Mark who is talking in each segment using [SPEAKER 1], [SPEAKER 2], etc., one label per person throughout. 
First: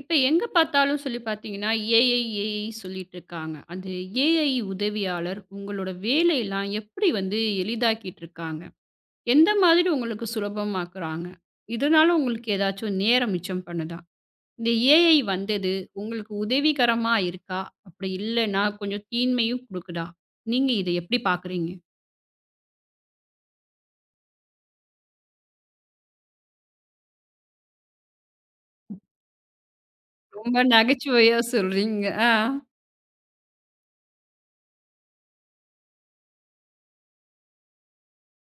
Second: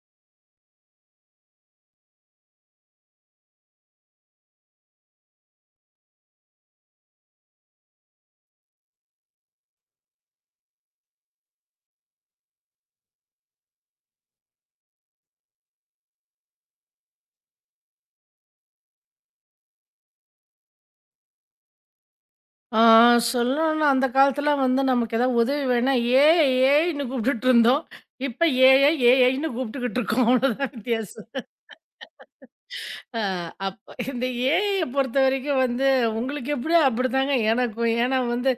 [SPEAKER 1] இப்ப எங்க பார்த்தாலும் சொல்லி பார்த்தீங்கன்னா, ஏஐ, ஏஐ சொல்லிட்டு இருக்காங்க. அந்த ஏஐ உதவியாளர் உங்களோட வேலையெல்லாம் எப்படி வந்து எளிதாக்கிட்டு இருக்காங்க? எந்த மாதிரி உங்களுக்கு சுலபமாக்குறாங்க? இதனால உங்களுக்கு ஏதாச்சும் நேரம் மிச்சம் பண்ணுதா? இந்த ஏஐ வந்தது உங்களுக்கு உதவிகரமா இருக்கா? அப்படி இல்லன்னா கொஞ்சம் தீன்மையும் குடுக்குதா? நீங்க இத எப்படி பார்க்குறீங்க?
[SPEAKER 2] ஆ சொல்லணும்னா, அந்த காலத்துல வந்து நமக்கு ஏதாவது உதவி வேணா, "ஏய் ஏய்ன்னு" கூப்பிட்டுட்டு இருந்தோம். இப்ப "ஏஐ ஏஐன்னு" கூப்பிட்டுக்கிட்டு இருக்கோம்.
[SPEAKER 1] ரொம்ப
[SPEAKER 2] அவ்வளோதான் வித்தியாசம்.
[SPEAKER 1] நகைச்சுவையா சொல்றீங்க. ஆ.
[SPEAKER 2] அ அப்ப இந்த ஏஐய பொறுத்தவரைக்கும் வந்து உங்களுக்கு எப்படியோ அப்படித்தாங்க எனக்கும். ஏன்னா வந்து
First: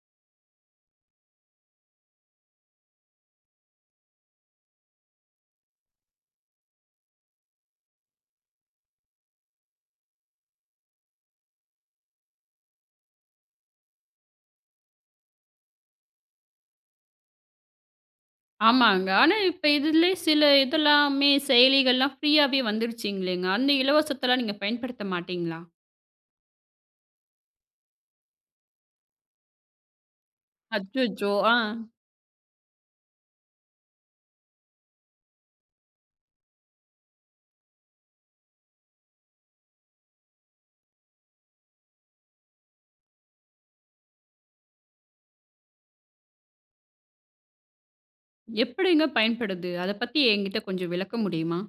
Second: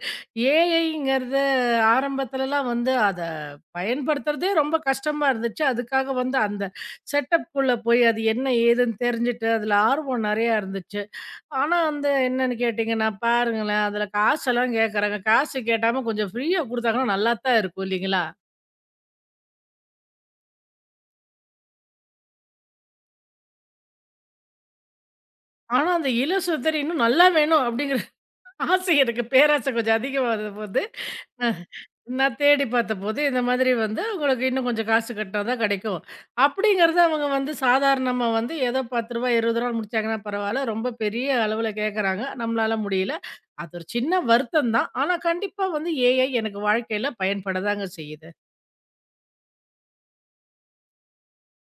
[SPEAKER 2] ஏஐங்கிறது ஆரம்பத்துலலாம் வந்து அத பயன்படுத்துறதே ரொம்ப கஷ்டமா இருந்துச்சு. அதுக்காக வந்து அந்த செட்டப்க்குள்ள போய் அது என்ன ஏதுன்னு தெரிஞ்சுட்டு, அதுல ஆர்வம் நெறையா இருந்துச்சு. ஆனா, வந்து என்னன்னு கேட்டீங்கன்னா, பாருங்களேன் அதில காசெல்லாம் கேட்கறாங்க. காசு கேட்டாம கொஞ்சம் ஃப்ரீயா குடுத்தாங்கன்னா நல்லா தான் இருக்கும் இல்லைங்களா?
[SPEAKER 1] ஆமாங்க. ஆனா, இப்ப இதுலயே சில இதெல்லாமே செயலிகள்லாம் ஃப்ரீயாவே வந்துருச்சுங்களேங்க. அந்த இலவசத்தெல்லாம் நீங்க பயன்படுத்த மாட்டீங்களா?
[SPEAKER 2] ஆனா, அந்த இலசுத்தர் இன்னும் நல்லா வேணும் அப்படிங்கிற ஆசை எனக்கு பேராசை கொஞ்சம் அதிகமா இருந்தபோது,
[SPEAKER 1] அச்சச்சோ!
[SPEAKER 2] அ
[SPEAKER 1] ஆ.
[SPEAKER 2] நான் தேடி பார்த்தபோது இந்த மாதிரி வந்து உங்களுக்கு இன்னும் கொஞ்சம் காசு கட்டினா தான் கிடைக்கும். அப்படிங்கிறத அவங்க வந்து சாதாரணமா வந்து ஏதோ ரூ. 10 ரூ. 20 முடிச்சாங்கன்னா பரவாயில்ல. ரொம்ப பெரிய அளவுல கேட்கறாங்க. நம்மளால முடியல. அது ஒரு சின்ன வருத்தம் தான். ஆனா, கண்டிப்பா வந்து ஏஐ எனக்கு வாழ்க்கையில பயன்பட தாங்க செய்யுது.
[SPEAKER 1] எப்படிங்க பயன்படுது? அத பத்தி என்கிட்ட கொஞ்சம் விளக்க முடியுமா?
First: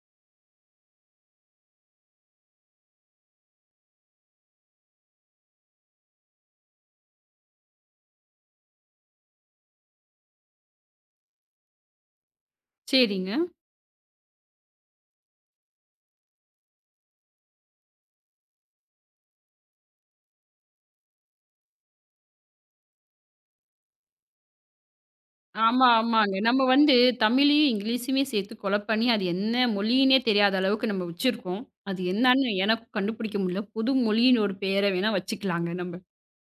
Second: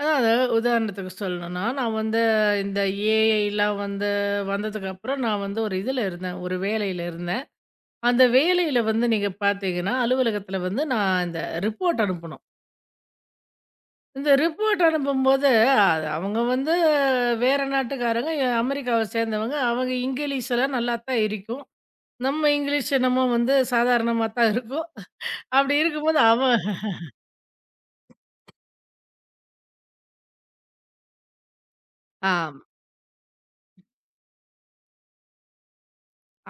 [SPEAKER 2] அதாவது உதாரணத்துக்கு சொல்லணும்னா, நான் வந்து இந்த ஏஐலாம் வந்து வந்ததுக்கப்புறம் நான் வந்து ஒரு இதுல இருந்தேன். ஒரு வேலையில இருந்தேன். அந்த வேலையில வந்து நீங்க பார்த்தீங்கன்னா, அலுவலகத்தில வந்து நான் இந்த ரிப்போர்ட் அனுப்பணும்.
[SPEAKER 1] சரிங்க.
[SPEAKER 2] இந்த ரிப்போர்ட் அனுப்பும்போது, அது அவங்க வந்து வேற நாட்டுக்காரங்க, அமெரிக்காவ சேர்ந்தவங்க. அவங்க இங்கிலீஷ்லாம் நல்லா தான் இருக்கும். நம்ம இங்கிலீஷ் என்னமோ வந்து சாதாரணமா தான் இருக்கும். அப்படி
[SPEAKER 1] ஆமா,
[SPEAKER 2] இருக்கும்போது
[SPEAKER 1] ஆமாங்க.
[SPEAKER 2] அவன்
[SPEAKER 1] நம்ம வந்து தமிழையும், இங்கிலீஷுமே சேர்த்து கொலப் பண்ணி, அது என்ன மொழின்னே தெரியாத அளவுக்கு நம்ம வச்சிருக்கோம். அது என்னான்னு
[SPEAKER 2] ஆம்.
[SPEAKER 1] எனக்கும் கண்டுபிடிக்க முடியல. புது மொழின்னு ஒரு பேர வேணா வச்சுக்கலாங்க நம்ம.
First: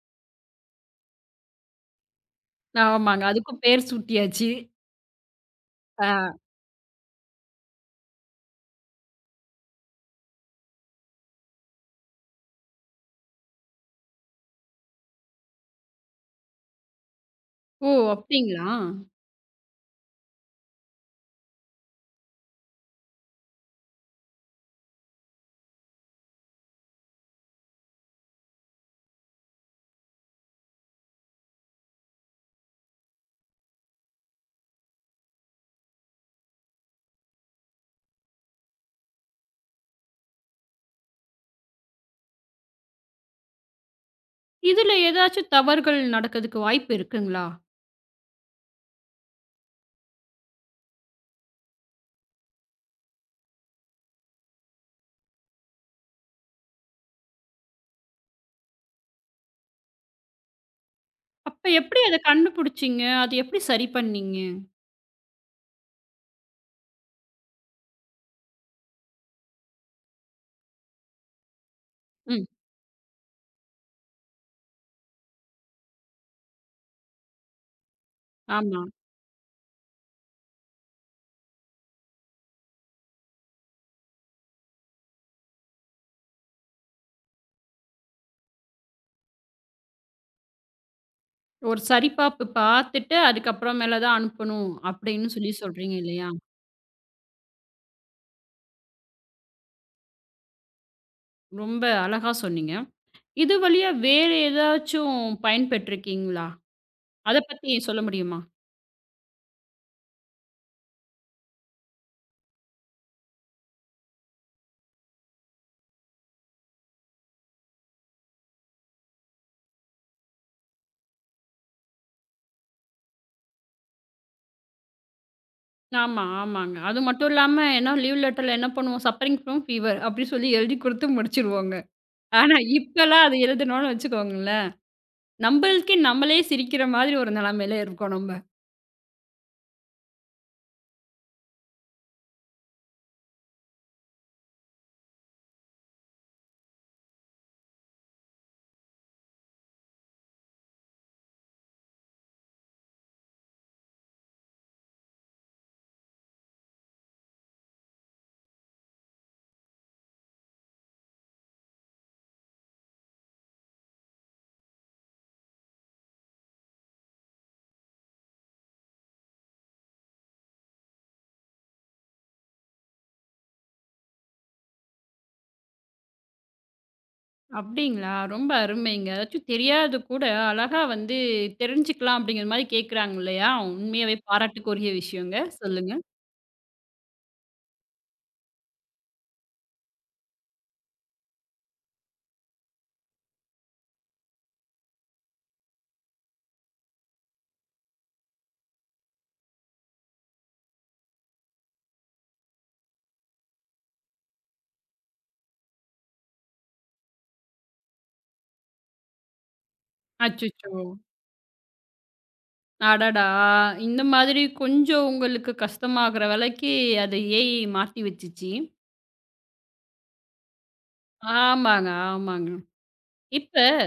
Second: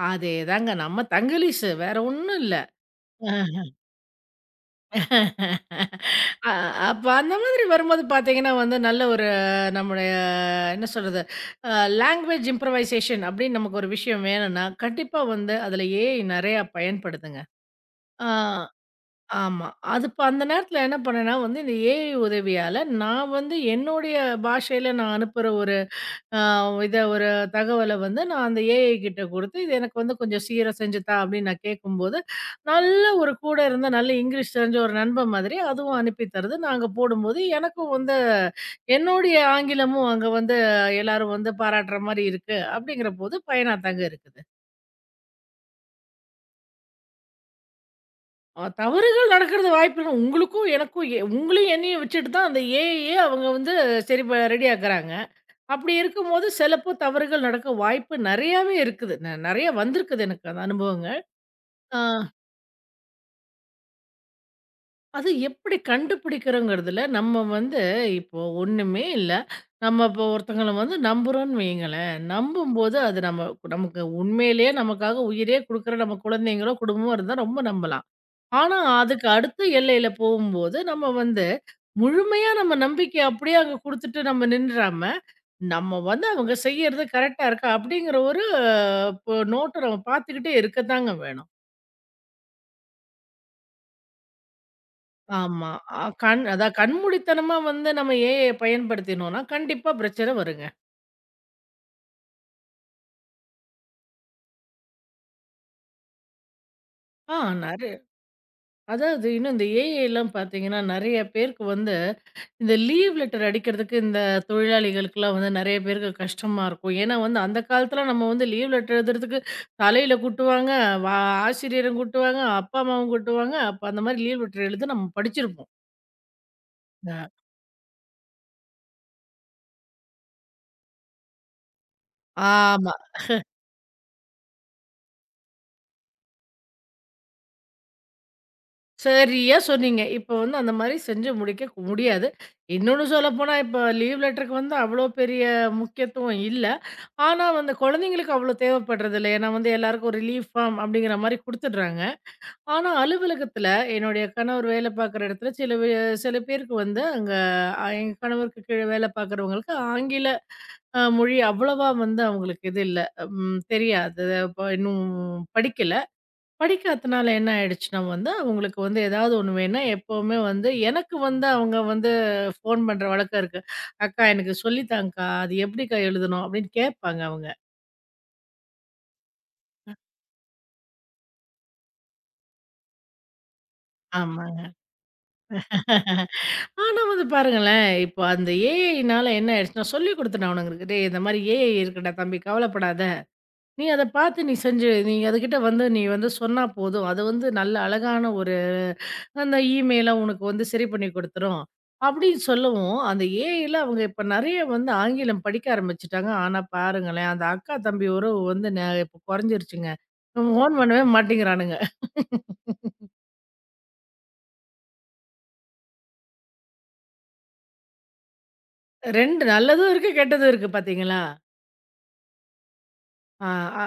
[SPEAKER 2] அதேதாங்க. நம்ம தங்கிலீஷு வேற ஒண்ணும் இல்ல.
[SPEAKER 1] ஆமாங்க. அதுக்கும் பேர் சூட்டியாச்சு. ஆ.
[SPEAKER 2] அ அப்ப அந்த மாதிரி வரும்போது பார்த்தீங்கன்னா வந்து, நல்ல ஒரு நம்முடைய என்ன சொல்றது? அ லாங்குவேஜ் இம்ப்ரூவைசேஷன் அப்படின்னு நமக்கு ஒரு விஷயம் வேணும்னா, கண்டிப்பா வந்து அதில ஏஐ நெறையா பயன்படுதுங்க.
[SPEAKER 1] ஓ!
[SPEAKER 2] ஆ
[SPEAKER 1] அப்படிங்களா?
[SPEAKER 2] ஆமா. அது இப்ப அந்த நேரத்தில என்ன பண்ணேன்னா வந்து, இந்த ஏஐ உதவியால நான் வந்து என்னுடைய பாஷையில நான் அனுப்புற ஒரு ஆ இத ஒரு தகவல வந்து நான் அந்த ஏஐ கிட்ட குடுத்து, "இது எனக்கு வந்து கொஞ்சம் சீரா செஞ்சு தா" அப்படின்னு நான் கேட்கும்போது, நல்ல ஒரு கூட இருந்த நல்ல இங்கிலீஷ் தெரிஞ்ச ஒரு நண்பன் மாதிரி அதுவும் அனுப்பி தருது. நாங்க போடும்போது எனக்கும் வந்து என்னுடைய ஆங்கிலமும் அங்க வந்து எல்லாரும் வந்து பாராட்டுற மாரி இருக்கு. அப்படிங்கிறபோது பயனா தாங்க இருக்குது.
[SPEAKER 1] இதுல ஏதாச்சும் தவறுகள் நடக்கிறதுக்கு வாய்ப்பு இருக்குங்களா?
[SPEAKER 2] தவறுகள் நடக்கிறது வாய்ப்பு இருக்கு. உங்களுக்கும் எனக்கும் உங்களையும் என்னையும் வச்சுட்டு தான் அந்த ஏஐ அவங்க வந்து சரி ரெடி ஆக்குறாங்க. அப்படி இருக்கும்போது சிலப்போ தவறுகள் நடக்க வாய்ப்பு நெறையாவே இருக்குது. நெறைய வந்திருக்குது எனக்கு அந்த அனுபவங்கள்.
[SPEAKER 1] அப்ப
[SPEAKER 2] ஆ
[SPEAKER 1] எப்படி அத கண்டுபிடிச்சீங்க? அது எப்படி சரி பண்ணீங்க?
[SPEAKER 2] அது எப்படி கண்டுபிடிக்கிறோங்கிறதுல நம்ம வந்து இப்போ ஒண்ணுமே இல்ல. நம்ம இப்போ ஒருத்தங்கள வந்து நம்புறோம்ன்னு வையுங்களேன்.
[SPEAKER 1] ம்.
[SPEAKER 2] நம்பும்போது அது நம்ம நமக்கு உண்மையிலேயே நமக்காக உயிரே குடுக்குற நம்ம குழந்தைங்களோ, குடும்பமோ இருந்தா ரொம்ப நம்பலாம். ஆனா,
[SPEAKER 1] ஆமா.
[SPEAKER 2] அதுக்கு அடுத்த எல்லையில போகும்போது, நம்ம வந்து முழுமையா நம்ம நம்பிக்கைய அப்படியே அங்க குடுத்துட்டு நம்ம நின்றாம, நம்ம வந்து அவங்க செய்யறது கரெக்ட்டா இருக்கா? அப்படிங்கிற ஒரு இப்போ நோட்ட நம்ம பார்த்துக்கிட்டே இருக்கத்தாங்க வேணும்.
[SPEAKER 1] ஒரு சரிபார்ப்பு பார்த்துட்டு, அதுக்கப்புறம் மேல தான் அனுப்பணும் அப்படின்னு சொல்லி
[SPEAKER 2] ஆமா.
[SPEAKER 1] சொல்றீங்க
[SPEAKER 2] அ
[SPEAKER 1] இல்லையா?
[SPEAKER 2] கண் அதான் கண்மூடித்தனமா வந்து நம்ம ஏஐய பயன்படுத்தினோம்னா, கண்டிப்பா பிரச்சனை வருங்க.
[SPEAKER 1] ரொம்ப அழகா சொன்னீங்க. இது வழியா வேற ஏதாச்சும் பயன்பெற்றிருக்கீங்களா? அத
[SPEAKER 2] ஆ
[SPEAKER 1] பத்தி
[SPEAKER 2] நெ
[SPEAKER 1] சொல்ல முடியுமா?
[SPEAKER 2] அதாவது இன்னும் இந்த ஏஐ எல்லாம் பார்த்தீங்கன்னா, நெறைய பேருக்கு வந்து இந்த லீவ் லெட்டர் அடிக்கிறதுக்கு இந்த தொழிலாளிகளுக்கெல்லாம் வந்து நெறைய பேருக்கு கஷ்டமா இருக்கும். ஏன்னா வந்து அந்த காலத்துல நம்ம வந்து லீவ் லெட்டர் எழுதுறதுக்கு தலையில கூட்டுவாங்க, வா ஆசிரியரும் கூட்டுவாங்க, அப்பா அம்மாவும் கூட்டுவாங்க. அப்ப அந்த மாரி லீவ் லெட்டர் எழுத நம்ம படிச்சிருப்போம்.
[SPEAKER 1] ஆமா, ஆமாங்க. அது
[SPEAKER 2] அ.
[SPEAKER 1] மட்டும் இல்லாம ஏன்னா லீவ் லெட்டர்ல என்ன பண்ணுவோம்? சஃபரிங் ஃப்ரம் ஃபீவர் அப்படி சொல்லி எழுதி குடுத்து முடிச்சுருவோங்க. ஆனா
[SPEAKER 2] ஆமா.
[SPEAKER 1] இப்பலாம் அது எழுதணும்னு வச்சுக்கோங்களேன் நம்பளுக்கே நம்மளே சிரிக்கிற மாதிரி ஒரு நிலைமையில இருக்கோம் நம்ப.
[SPEAKER 2] சரியா சொன்னீங்க. இப்போ வந்து அந்த மாரி செஞ்சு முடிக்க முடியாது. இன்னொன்னு சொல்லப்போனா, இப்போ லீவ் லெட்டருக்கு வந்து அவ்வளோ பெரிய முக்கியத்துவம் இல்ல. ஆனா வந்து குழந்தைங்களுக்கு அவ்வளோ தேவைப்படுறதில்ல. ஏன்னா வந்து எல்லாருக்கும் ஒரு லீவ் ஃபார்ம் அப்படிங்கிற மாரி குடுத்துடுறாங்க. ஆனா அலுவலகத்தில என்னுடைய கணவர் வேலை பார்க்குற இடத்துல சில பேருக்கு வந்து அங்க எங்க கணவருக்கு கீழ வேலை பார்க்குறவங்களுக்கு ஆங்கில மொழி அவ்வளவா வந்து அவங்களுக்கு இது இல்ல. ம் தெரியாது. இன்னும் படிக்கல. படிக்காதனால என்ன ஆயிடுச்சுன்னா வந்து, அவங்களுக்கு வந்து ஏதாவது ஒண்ணு வேணும்னா, எப்பவுமே வந்து எனக்கு வந்து அவங்க வந்து ஃபோன் பண்ற வழக்கம் இருக்கு. "அக்கா எனக்கு சொல்லித்தாங்க்கா, அது எப்படிக்கா எழுதணும்?" அப்படின்னு கேட்பாங்க அவங்க.
[SPEAKER 1] அப்டிங்களா? ரொம்ப அருமைங்க. ஏதாச்சும் தெரியாதது கூட அழகா வந்து தெரிஞ்சுக்கலாம் அப்படிங்கிற மாரி கேட்குறாங்க இல்லையா? உண்மையாவே
[SPEAKER 2] ஆமாங்க.
[SPEAKER 1] பாராட்டுக்குரிய விஷயங்க. சொல்லுங்க.
[SPEAKER 2] ஆனா வந்து பாருங்களேன், இப்போ அந்த ஏஐனால என்ன ஆயிடுச்சுன்னா, சொல்லிக் குடுத்துட்டேன் அவனுங்களுக்கு. "டேய் இந்த மாரி ஏஐ இருக்குடா தம்பி கவலைப்படாத." நீ அத பார்த்து நீ செஞ்சு நீ அதுகிட்ட வந்து நீ வந்து சொன்னா போதும். அது வந்து நல்ல அழகான ஒரு அந்த இமெயில உனக்கு வந்து சரி பண்ணி குடுத்துரும். அப்படின்னு சொல்லவும், அந்த ஏஐல அவங்க இப்ப நெறைய வந்து ஆங்கிலம் படிக்க ஆரம்பிச்சுட்டாங்க. ஆனா பாருங்களேன், அந்த அக்கா தம்பி உறவு வந்து இப்ப குறைஞ்சிருச்சுங்க. ஃபோன்
[SPEAKER 1] அச்சச்சோ!
[SPEAKER 2] பண்ணவே மாட்டேங்கிறானுங்க.
[SPEAKER 1] அடடா! இந்த மாதிரி கொஞ்சம் உங்களுக்கு கஷ்டமாகுற வேலைக்கு அது ஏஐ மாத்தி வச்சுச்சு.
[SPEAKER 2] 2 நல்லதும் இருக்கு, கெட்டதும் இருக்கு பார்த்தீங்களா?
[SPEAKER 1] ஆமாங்க, ஆமாங்க.
[SPEAKER 2] ஆ,
[SPEAKER 1] இப்ப
[SPEAKER 2] அ,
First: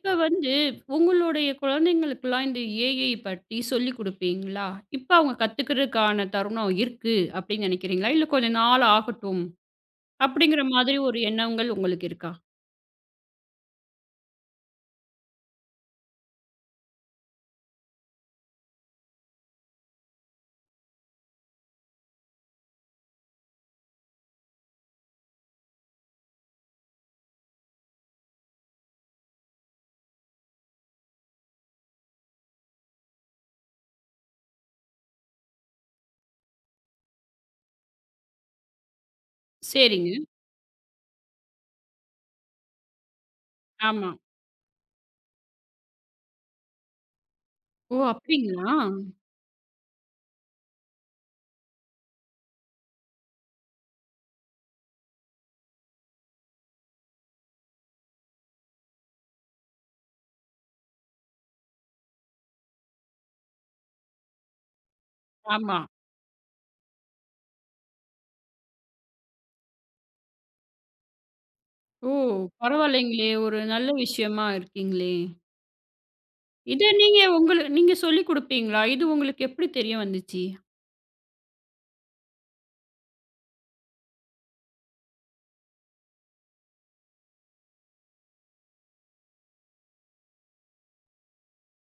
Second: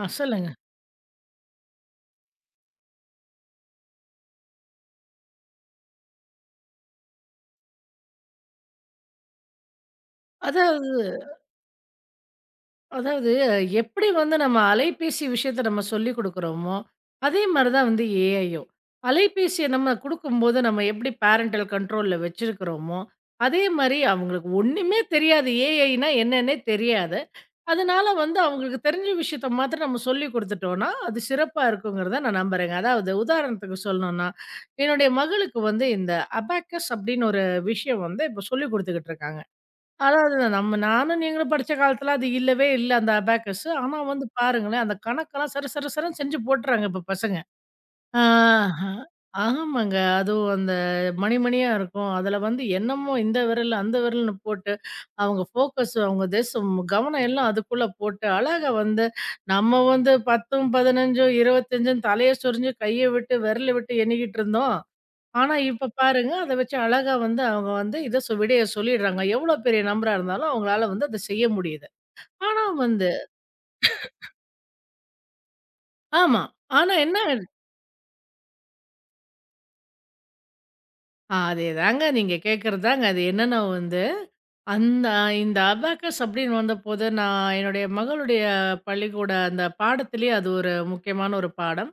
[SPEAKER 2] ஆ சொல்லுங்க.
[SPEAKER 1] வந்து உங்களுடைய குழந்தைங்களுக்கெல்லாம் இந்த ஏஐ பத்தி சொல்லிக் குடுப்பீங்களா? இப்ப அவங்க கத்துக்கிறதுக்கான தருணம் இருக்கு அப்படின்னு நினைக்கிறீங்களா? இல்ல கொஞ்ச நாள் ஆகட்டும் அப்படிங்கிற மாதிரி
[SPEAKER 2] அதாவது
[SPEAKER 1] ஒரு எண்ணங்கள் உங்களுக்கு இருக்கா?
[SPEAKER 2] அதாவது, எப்படி வந்து நம்ம அலைபேசி விஷயத்த நம்ம சொல்லிக் குடுக்குறோமோ, அதே மாரி தான் வந்து ஏஐயும். அலைபேசிய நம்ம குடுக்கும்போது, நம்ம எப்படி பேரன்டல் கண்ட்ரோல்ல வச்சிருக்கிறோமோ, அதே மாரி அவங்களுக்கு ஒண்ணுமே தெரியாது. ஏஐன்னா என்னன்னே தெரியாது. அதனால வந்து அவங்களுக்கு தெரிஞ்ச விஷயத்த மாத்திரம் நம்ம சொல்லிக் குடுத்துட்டோம்னா, அது சிறப்பா இருக்குங்கிறத நான் நம்புறேங்க. அதாவது உதாரணத்துக்கு சொல்லணும்னா, என்னுடைய மகளுக்கு வந்து இந்த அபாக்கஸ் அப்படின்னு ஒரு விஷயம் வந்து இப்போ சொல்லிக் குடுத்துக்கிட்டு இருக்காங்க.
[SPEAKER 1] சரிங்க.
[SPEAKER 2] அதாவது நம்ம நானும் நீங்களும் படிச்ச காலத்துல அது இல்லவே இல்ல அந்த அபாக்கஸ். ஆனா
[SPEAKER 1] ஆமா.
[SPEAKER 2] வந்து பாருங்களேன், அந்த கணக்கெல்லாம் சர சர சரன்னு செஞ்சு போட்டுறாங்க இப்ப பசங்க.
[SPEAKER 1] ஓ!
[SPEAKER 2] ஆ
[SPEAKER 1] அப்படிங்களா?
[SPEAKER 2] ஆமாங்க. அதுவும் அந்த மணி மணியா இருக்கும். அதுல வந்து என்னமோ இந்த விரல், அந்த விரல்னு போட்டு, அவங்க ஃபோக்கஸ் அவங்க தேசம் கவனம் எல்லாம் அதுக்குள்ள போட்டு, அழகா வந்து நம்ம வந்து 10ம், 15ம், 25ன்னு தலைய சொரிஞ்சு கைய விட்டு, விரல விட்டு எண்ணிக்கிட்டு இருந்தோம். ஆனா,
[SPEAKER 1] ஆமா.
[SPEAKER 2] இப்ப பாருங்க, அத வச்சு அழகா வந்து அவங்க வந்து இத சொ விடைய சொல்லிடுறாங்க. எவ்ளோ பெரிய நம்பரா இருந்தாலும் அவங்களால வந்து அத செய்ய முடியுது.
[SPEAKER 1] ஓ!
[SPEAKER 2] ஆனா வந்து
[SPEAKER 1] பரவாயில்லைங்களே! ஒரு நல்ல விஷயமா இருக்கீங்களே!
[SPEAKER 2] ஆமா.
[SPEAKER 1] இத
[SPEAKER 2] ஆனா என்ன
[SPEAKER 1] நீங்க
[SPEAKER 2] ஆயிடு
[SPEAKER 1] நீங்க சொல்லிக் குடுப்பீங்களா? இது உங்களுக்கு எப்படி தெரிய வந்துச்சு?
[SPEAKER 2] அதேதாங்க. நீங்க கேட்கறது தாங்க. அது என்னன்னா வந்து, அந்த இந்த அபாக்கஸ் அப்படின்னு வந்தபோது, நான் என்னுடைய மகளுடைய பள்ளிக்கூட அந்த பாடத்திலேயே அது ஒரு முக்கியமான ஒரு பாடம்.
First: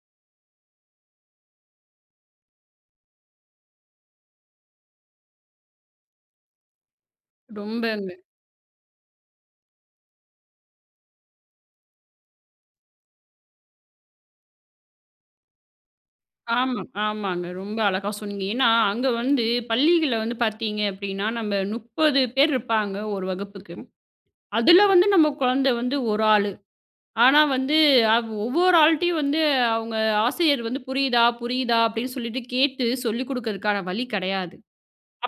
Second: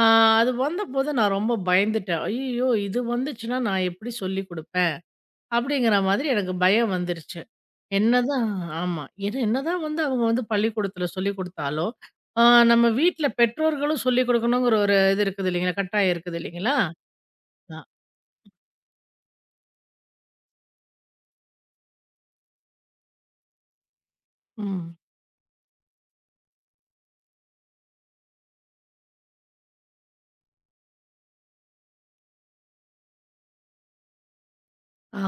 [SPEAKER 2] ஆ அது வந்தபோது நான் ரொம்ப பயந்துட்டேன். ஐய்யய்யோ! இது வந்துச்சுன்னா நான் எப்படி சொல்லிக் குடுப்பேன்? அப்படிங்கிற மாதிரி எனக்கு பயம் வந்துருச்சு.
[SPEAKER 1] ரொம்பங்க
[SPEAKER 2] என்னதான் ஆமா. ஏன்னா என்னதான் வந்து அவங்க வந்து பள்ளிக்கூடத்துல சொல்லிக் குடுத்தாலும், ஆ நம்ம வீட்ல பெற்றோர்களும் சொல்லிக் குடுக்கணுங்கிற ஒரு இது இருக்குது இல்லைங்களா? கட்டாயம் இருக்குது இல்லைங்களா?
[SPEAKER 1] ஆமா, ஆமாங்க. ரொம்ப
[SPEAKER 2] அ
[SPEAKER 1] அழகா சொன்னீங்க. ஏன்னா, அங்க வந்து பள்ளிகள்ல வந்து பார்த்தீங்க அப்டின்னா, நம்ம 30 பேர் இருப்பாங்க ஒரு வகுப்புக்கு. அதுல
[SPEAKER 2] ம்.
[SPEAKER 1] வந்து நம்ம குழந்தை வந்து ஒரு ஆளு. ஆனா வந்து ஒவ்வொரு ஆள்ட்டயும் வந்து அவங்க ஆசிரியர் வந்து புரியுதா, புரியுதா அப்டின்னு சொல்லிட்டு கேட்டு சொல்லிக் குடுக்கறதுக்கான வழி கெடையாது.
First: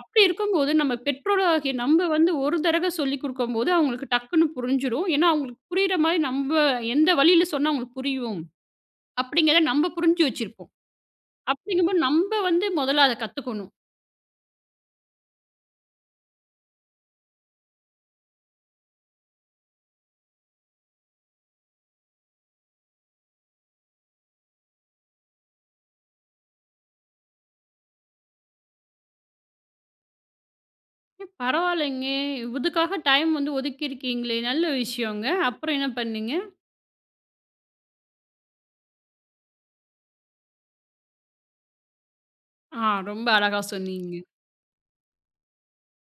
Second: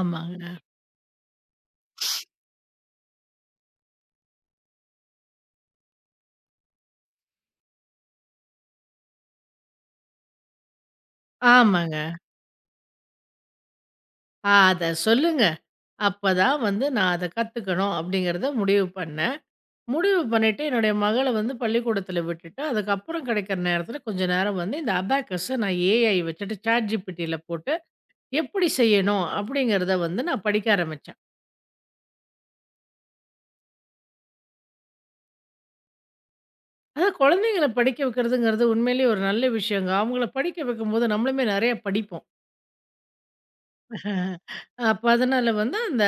[SPEAKER 1] அப்டி இருக்கும்போது நம்ம பெற்றோராகிய நம்ம வந்து ஒரு தடவ சொல்லிக் குடுக்கும்போது அவங்களுக்கு டக்குன்னு புரிஞ்சிரும். ஏன்னா, அவங்களுக்கு புரியிற மாரி நம்ப எந்த வழியில சொன்னா அவங்களுக்கு புரியும், அப்டிங்கிறத நம்ம புரிஞ்சு வச்சிருப்போம். அப்படிங்கும்போது
[SPEAKER 2] ஆமாங்க.
[SPEAKER 1] நம்ப வந்து முதல்ல அத கத்துக்கணும்.
[SPEAKER 2] அத சொல்லுங்க. அப்பதான் வந்து நான் அத கத்துக்கணும் அப்படிங்கிறத முடிவு பண்ணேன். முடிவு பண்ணிட்டு என்னுடைய மகள வந்து பள்ளிக்கூடத்துல விட்டுட்டு, அதுக்கப்புறம் கிடைக்கிற நேரத்துல கொஞ்ச நேரம் வந்து இந்த அபாக்கஸ நான் ஏஐ வச்சுட்டு ChatGPTல போட்டு எப்படி செய்யணும் அப்படிங்கிறத வந்து நான் படிக்க ஆரம்பிச்சேன்.
[SPEAKER 1] ஏ பரவாயில்லங்க. இதுக்காக டைம் வந்து ஒதுக்கியிருக்கீங்களே! நல்ல விஷயங்க. அப்புறம் என்ன பண்ணீங்க?
[SPEAKER 2] அதான் குழந்தைங்கள படிக்க வைக்கிறதுங்கிறது உண்மையிலேயே ஒரு நல்ல விஷயங்க. அவங்கள படிக்க வைக்கும்போது நம்மளுமே நெறைய படிப்போம்.
[SPEAKER 1] ஆ ரொம்ப அழகா சொன்னீங்க.
[SPEAKER 2] அப்ப அதனால வந்து அந்த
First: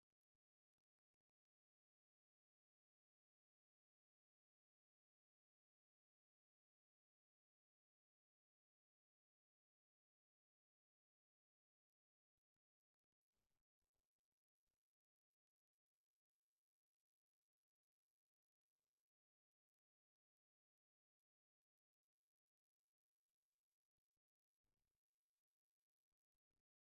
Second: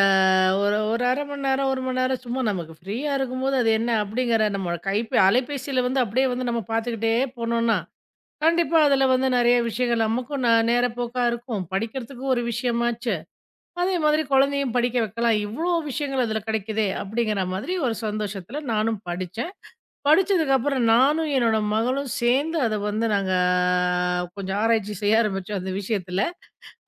[SPEAKER 2] ஒரு ஒரு 1/2 மணி நேரம், 1 மணி நேரம் சும்மா நமக்கு ஃப்ரீயா இருக்கும்போது அது என்ன அப்படிங்கிற நம்ம கைப்பே அலைபேசியில வந்து அப்படியே வந்து நம்ம பார்த்துக்கிட்டே போனோம்னா, கண்டிப்பா அதுல வந்து நெறைய விஷயங்கள் நமக்கும் நேரப்போக்கா இருக்கும். படிக்கிறதுக்கும் ஒரு விஷயமாச்சு. அதே மாதிரி குழந்தையும் படிக்க வைக்கலாம். இவ்ளோ விஷயங்கள் அதுல கிடைக்குதே அப்படிங்கிற மாதிரி ஒரு சந்தோஷத்துல நானும் படிச்சேன். படிச்சதுக்கப்புறம் நானும் என்னோட மகளும் சேர்ந்து அத வந்து நாங்க கொஞ்சம் ஆராய்ச்சி செய்ய ஆரம்பிச்சோம் அந்த விஷயத்துல.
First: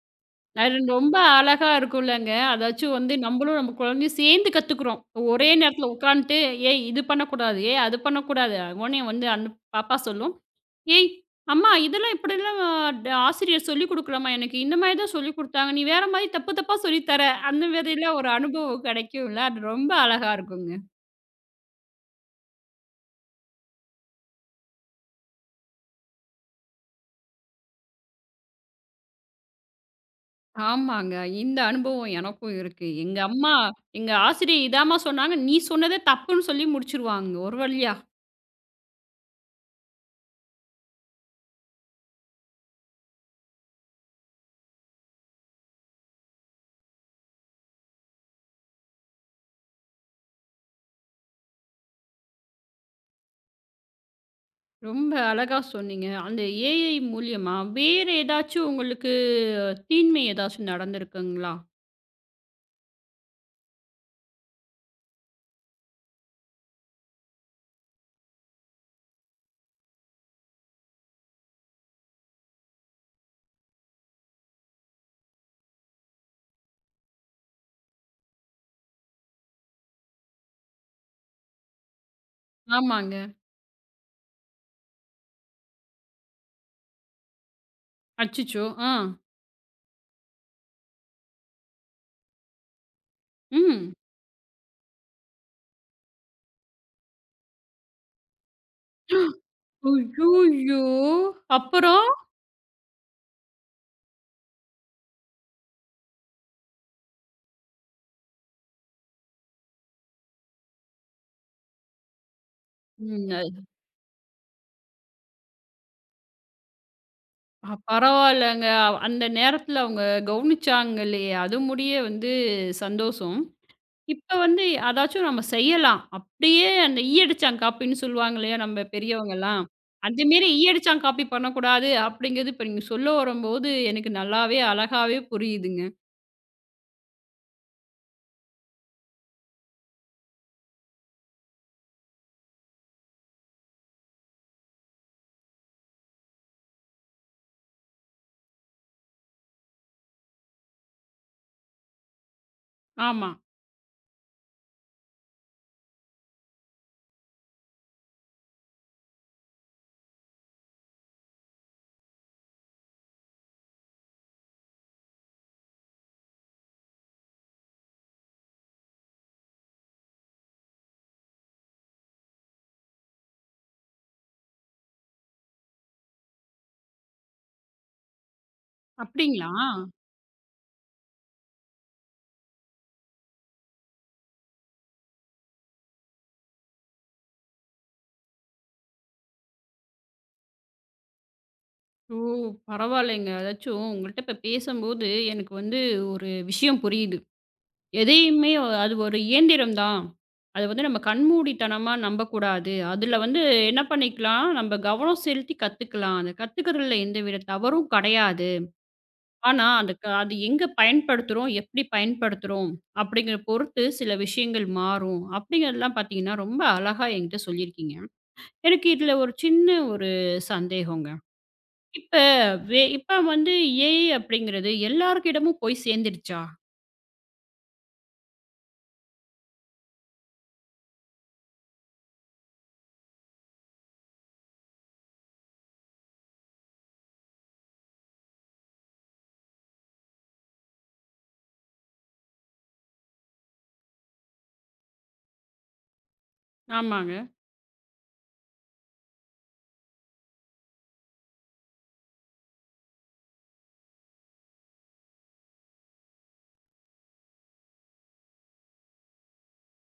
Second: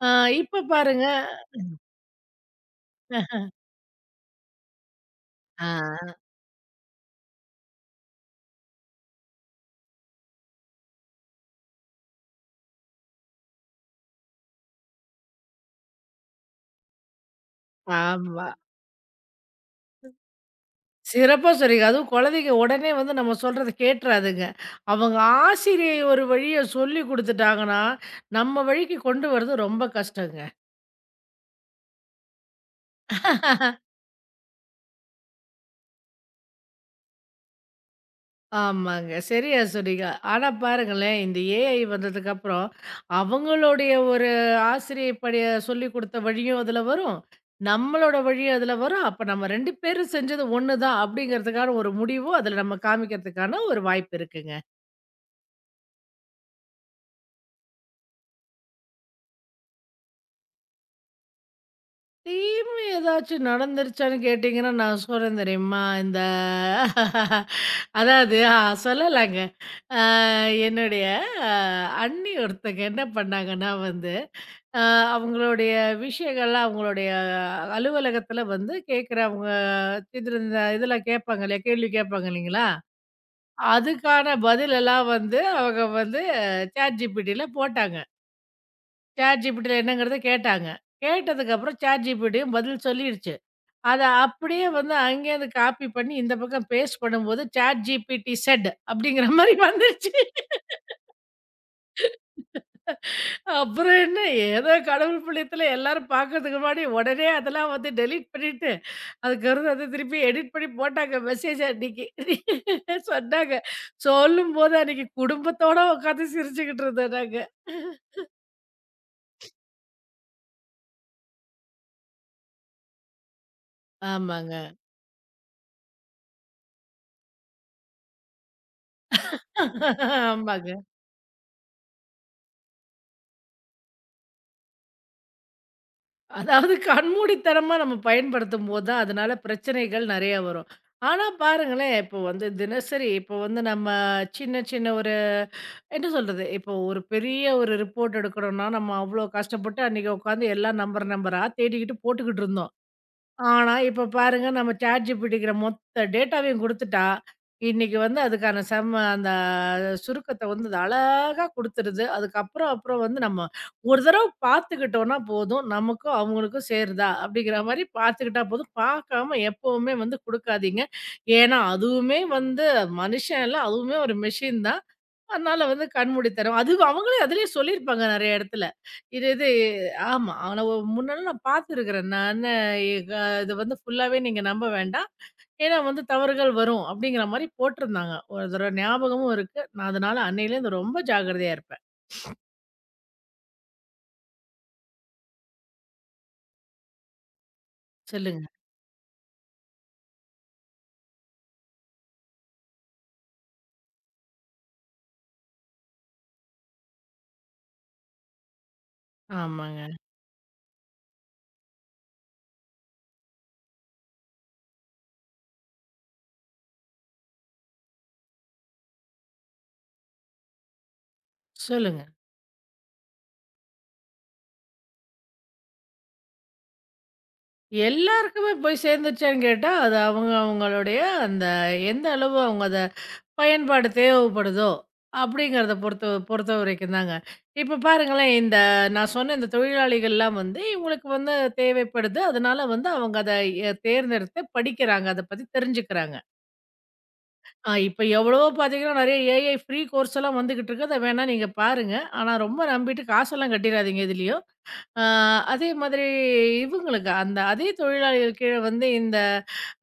[SPEAKER 2] அ இப்ப
[SPEAKER 1] அது
[SPEAKER 2] பாருங்க
[SPEAKER 1] ரொம்ப அழகா இருக்கும்லங்க. அதாச்சும் வந்து நம்பளும் நம்ம குழந்தையும் சேர்ந்து கத்துக்குறோம். ஒரே
[SPEAKER 2] ஆ,
[SPEAKER 1] நேரத்தில உட்காந்துட்டு, "ஏய் இது பண்ணக்கூடாது. ஏய் அது பண்ணக்கூடாது." உடனே வந்து அந்த பாப்பா சொல்லும், "ஏய் அம்மா இதெல்லாம் இப்படிலாம் ஆசிரியர் சொல்லிக் குடுக்கலம்மா எனக்கு. இந்த மாரி தான் சொல்லிக் குடுத்தாங்க. நீ வேற மாரி தப்பு தப்பா சொல்லி தர." அந்த மாதிரிலாம் ஒரு
[SPEAKER 2] ஆமா.
[SPEAKER 1] அனுபவம் கிடைக்கும்ல. அது ரொம்ப அழகா இருக்குங்க.
[SPEAKER 2] சிறப்பா சொன்னீங்க. அதுவும் குழந்தைங்க உடனே வந்து நம்ம சொல்றத கேட்றாதுங்க. அவங்க ஆசிரியை ஒரு வழிய சொல்லிக் குடுத்துட்டாங்கன்னா, நம்ம வழிக்கு கொண்டு வர்றது ரொம்ப கஷ்டங்க.
[SPEAKER 1] ஆமாங்க. இந்த அனுபவம் எனக்கும் இருக்கு. எங்க அம்மா, எங்க ஆசிரியர் இதாம்மா சொன்னாங்க. நீ சொன்னதே தப்புன்னு சொல்லி முடிச்சுருவாங்க ஒரு வழியா.
[SPEAKER 2] ஆமாங்க. சரியா சொன்னீங்க. ஆனா பாருங்களேன், இந்த ஏஐ வந்ததுக்கப்புறம், அவங்களுடைய ஒரு ஆசிரியை படி சொல்லிக் குடுத்த வழியும் அதுல வரும். நம்மளோட வழியும் அதுல வரும். அப்ப நம்ம 2 பேரும் செஞ்சது ஒண்ணு தான் அப்படிங்கிறதுக்கான ஒரு முடிவும் அதுல நம்ம காமிக்கிறதுக்கான ஒரு வாய்ப்பு இருக்குங்க.
[SPEAKER 1] ரொம்ப அழகா சொன்னீங்க. அந்த ஏஐ மூலியமா வேற ஏதாச்சும் உங்களுக்கு தீன்மை ஏதாச்சும் நடந்திருக்குங்களா?
[SPEAKER 2] தீமை ஏதாச்சும் நடந்துருச்சான்னு கேட்டீங்கன்னா, நான் சொல்றேன் தெரியுமா? இந்த அதாவது ஆ சொல்லலாங்க. ஆ என்னுடைய அ அண்ணி ஒருத்தங்க என்ன பண்ணாங்கன்னா வந்து, அ அவங்களுடைய விஷயங்கள்லாம் அவங்களுடைய அலுவலகத்தில வந்து கேட்கிறவங்க இதெல்லாம் கேட்பாங்க இல்லையா? கேள்வி கேட்பாங்க இல்லைங்களா?
[SPEAKER 1] ஆமாங்க.
[SPEAKER 2] அதுக்கான பதிலெல்லாம் வந்து அவங்க வந்து ChatGPTல போட்டாங்க.
[SPEAKER 1] அச்சச்சோ! ஆ.
[SPEAKER 2] ChatGPTல என்னங்கிறத கேட்டாங்க. கேட்டதுக்கப்புறம் ChatGPTயும் பதில் சொல்லிடுச்சு.
[SPEAKER 1] ம்.
[SPEAKER 2] அத அப்படியே வந்து அங்கேருந்து காப்பி பண்ணி இந்த பக்கம் பேஸ்ட் பண்ணும்போது ChatGPT said அப்படிங்கிற மாரி வந்துருச்சு.
[SPEAKER 1] ஐய்யய்யோ! அப்புறம்?
[SPEAKER 2] அப்புறம் என்ன? ஏதோ கடவுள் புண்ணியத்துல எல்லாரும் பார்க்கறதுக்கு முன்னாடி உடனே அதெல்லாம் வந்து டெலீட் பண்ணிட்டு, அதுக்கப்புறம் வந்து திருப்பி எடிட் பண்ணி போட்டாங்க மெசேஜ அன்னைக்கு. சொன்னாங்க.
[SPEAKER 1] ம்.
[SPEAKER 2] சொல்லும்போது அன்னைக்கு குடும்பத்தோட உட்காந்து சிரிச்சுக்கிட்டு இருந்தோம் நாங்க.
[SPEAKER 1] அ பரவாயில்லங்க. அந்த நேரத்துல அவங்க கவனிச்சாங்க இல்லையே! அது முடிய வந்து சந்தோஷம். இப்ப
[SPEAKER 2] ஆமாங்க.
[SPEAKER 1] வந்து அதாச்சும் நம்ம செய்யலாம். அப்படியே அந்த ஈயடிச்சாங் காப்பின்னு சொல்லுவாங்க இல்லையா நம்ம பெரியவங்கலாம். அந்த மாரி
[SPEAKER 2] ஆமாங்க.
[SPEAKER 1] ஈயடிச்சாங் காப்பி பண்ணக்கூடாது அப்படிங்கிறது இப்ப நீங்க சொல்ல வரும்போது எனக்கு நல்லாவே அழகாவே புரியுதுங்க.
[SPEAKER 2] அதாவது கண்மூடித்தனமா நம்ம பயன்படுத்தும்போது தான், அதனால பிரச்சனைகள் நெறைய வரும். ஆனா பாருங்களேன், இப்போ வந்து தினசரி இப்போ வந்து நம்ம சின்ன சின்ன ஒரு என்ன சொல்றது? இப்போ ஒரு பெரிய ஒரு ரிப்போர்ட் எடுக்கணும்னா, நம்ம அவ்ளோ கஷ்டப்பட்டு அன்னைக்கு உட்காந்து எல்லாம் நம்பர் நம்பரா தேடிக்கிட்டு போட்டுக்கிட்டு இருந்தோம்.
[SPEAKER 1] ஆமா.
[SPEAKER 2] ஆனா, இப்ப பாருங்க நம்ம ChatGPTங்கிற மொத்த டேட்டாவையும் குடுத்துட்டா, இன்னைக்கு வந்து அதுக்கான செம்ம அந்த சுருக்கத்த வந்து அது அழகா குடுத்துருது. அப்புறம் வந்து நம்ம ஒரு தடவ பார்த்துக்கிட்டோம்னா போதும். நமக்கும் அவங்களுக்கும் சேருதா? அப்படிங்கிற மாரி பார்த்துக்கிட்டா போதும். பார்க்காம எப்பவுமே வந்து குடுக்காதீங்க. ஏன்னா, அதுவுமே வந்து மனுஷன் இல்ல, அதுவுமே ஒரு மெஷின் தான். அதனால வந்து கண்மூடித்தனம். அது அவங்களே அதிலேயே சொல்லியிருப்பாங்க நெறைய இடத்துல. இது இது
[SPEAKER 1] அப்படிங்களா?
[SPEAKER 2] ஆமா. ஆனா ஒ முன்னால நான் பார்த்துருக்கிறேன். நானு எக இது வந்து ஃபுல்லாவே நீங்க நம்ப வேண்டாம். ஏன்னா வந்து தவறுகள் வரும் அப்படிங்கிற மாரி போட்டிருந்தாங்க. ஒரு தடவ ஞாபகமும் இருக்கு. நான் அதனால அன்னையிலேருந்து ரொம்ப ஜாக்கிரதையா இருப்பேன்.
[SPEAKER 1] ஓ! பரவாயில்லைங்க. அதாச்சும் உங்கள்ட்ட இப்ப பேசும்போது எனக்கு வந்து ஒரு விஷயம் புரியுது.
[SPEAKER 2] சொல்லுங்க.
[SPEAKER 1] எதையுமே அது ஒரு இயந்திரம் தான். அத வந்து நம்ம கண்மூடித்தனமா நம்பக்கூடாது. அதுல வந்து என்ன பண்ணிக்கலாம், நம்ம கவனம் செலுத்தி கத்துக்கலாம். அத கத்துக்கிறதுல எந்தவித தவறும் கடையாது. ஆனா,
[SPEAKER 2] ஆமாங்க.
[SPEAKER 1] அதுக்கு அது எங்க பயன்படுத்துறோம், எப்படி பயன்படுத்துறோம் அப்படிங்கிற பொறுத்து சில விஷயங்கள் மாறும். அப்படிங்கிறதெல்லாம் பார்த்தீங்கன்னா, ரொம்ப அழகா என்கிட்ட சொல்லியிருக்கீங்க. எனக்கு இதுல ஒரு சின்ன ஒரு சந்தேகங்க.
[SPEAKER 2] சொல்லுங்க.
[SPEAKER 1] இப்ப இப்ப வந்து ஏஐ அப்படிங்கிறது எல்லார்கிடமும் போய் சேர்ந்துடுச்சா?
[SPEAKER 2] எல்லாருக்குமே போய் சேர்ந்துச்சான்னு கேட்டா, அது அவங்க அவங்களுடைய அந்த எந்த அளவு அவங்க அத பயன்பாடு தேவைப்படுதோ! அப்படிங்கிறத பொறுத்தவரைக்கும் தாங்க. இப்ப பாருங்களேன், இந்த நான் சொன்ன இந்த தொழிலாளிகள்லாம் வந்து இவங்களுக்கு வந்து தேவைப்படுது. அதனால வந்து அவங்க அத தேர்ந்தெடுத்து படிக்கிறாங்க. அத பத்தி தெரிஞ்சுக்கிறாங்க.
[SPEAKER 1] ஆமாங்க,
[SPEAKER 2] இப்ப எவ்வளவோ பார்த்தீங்கன்னா, நெறைய ஏஐ ஃப்ரீ கோர்ஸ் எல்லாம் வந்துகிட்டு இருக்கு. அத வேணா நீங்க பாருங்க. ஆனா ரொம்ப நம்பிட்டு காசெல்லாம் கட்டிறாதீங்க எதுலயும். அ அதே மாதிரி இவங்களுக்கு அந்த அதே தொழிலாளிகள் கீழ வந்து இந்த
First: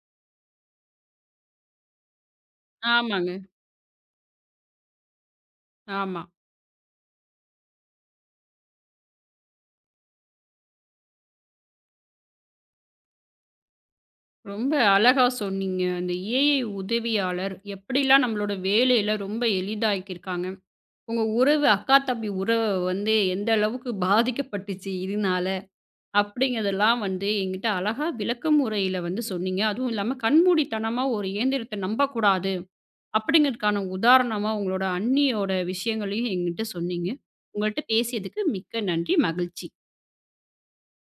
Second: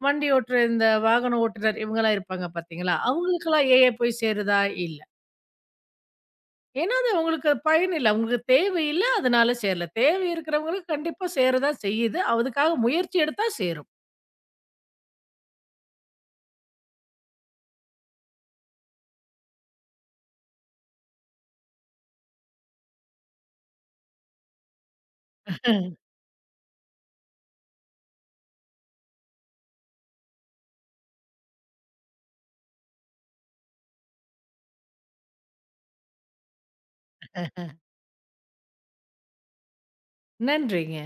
[SPEAKER 2] வண்டி ஓட்டுற இந்த வாகன ஓட்டுநர் இவங்கலாம் இருப்பாங்க பார்த்தீங்களா?
[SPEAKER 1] ஆமாங்க,
[SPEAKER 2] அவங்களுக்கெல்லாம் ஏஐ போய் சேருதா? இல்ல.
[SPEAKER 1] ஆமா.
[SPEAKER 2] ஏன்னா, அது அவங்களுக்கு பயன் இல்ல. அவங்களுக்கு தேவையில்ல, அதனால சேரல. தேவை இருக்கிறவங்களுக்கு கண்டிப்பா சேரதான் செய்யுது. அதுக்காக முயற்சி எடுத்தா சேரும்.
[SPEAKER 1] ரொம்ப அழகா சொன்னீங்க. அந்த ஏஐ உதவியாளர் எப்படிலாம் நம்மளோட வேலையில ரொம்ப எளிதாக்கியிருக்காங்க. உங்க உறவு அக்கா, தம்பி உறவு வந்து எந்த அளவுக்கு பாதிக்கப்பட்டுச்சு இதனால? அப்படிங்கிறதெல்லாம் வந்து என்கிட்ட அழகா விளக்க முறையில வந்து சொன்னீங்க. அதுவும் இல்லாம கண்மூடித்தனமா ஒரு இயந்திரத்த நம்பக்கூடாது அப்படிங்கிறதுக்கான உதாரணமா உங்களோட அண்ணியோட விஷயங்களையும் என்கிட்ட சொன்னீங்க. உங்கள்ட்ட பேசியதுக்கு மிக்க நன்றி. மகிழ்ச்சி.
[SPEAKER 2] நன்றிங்க.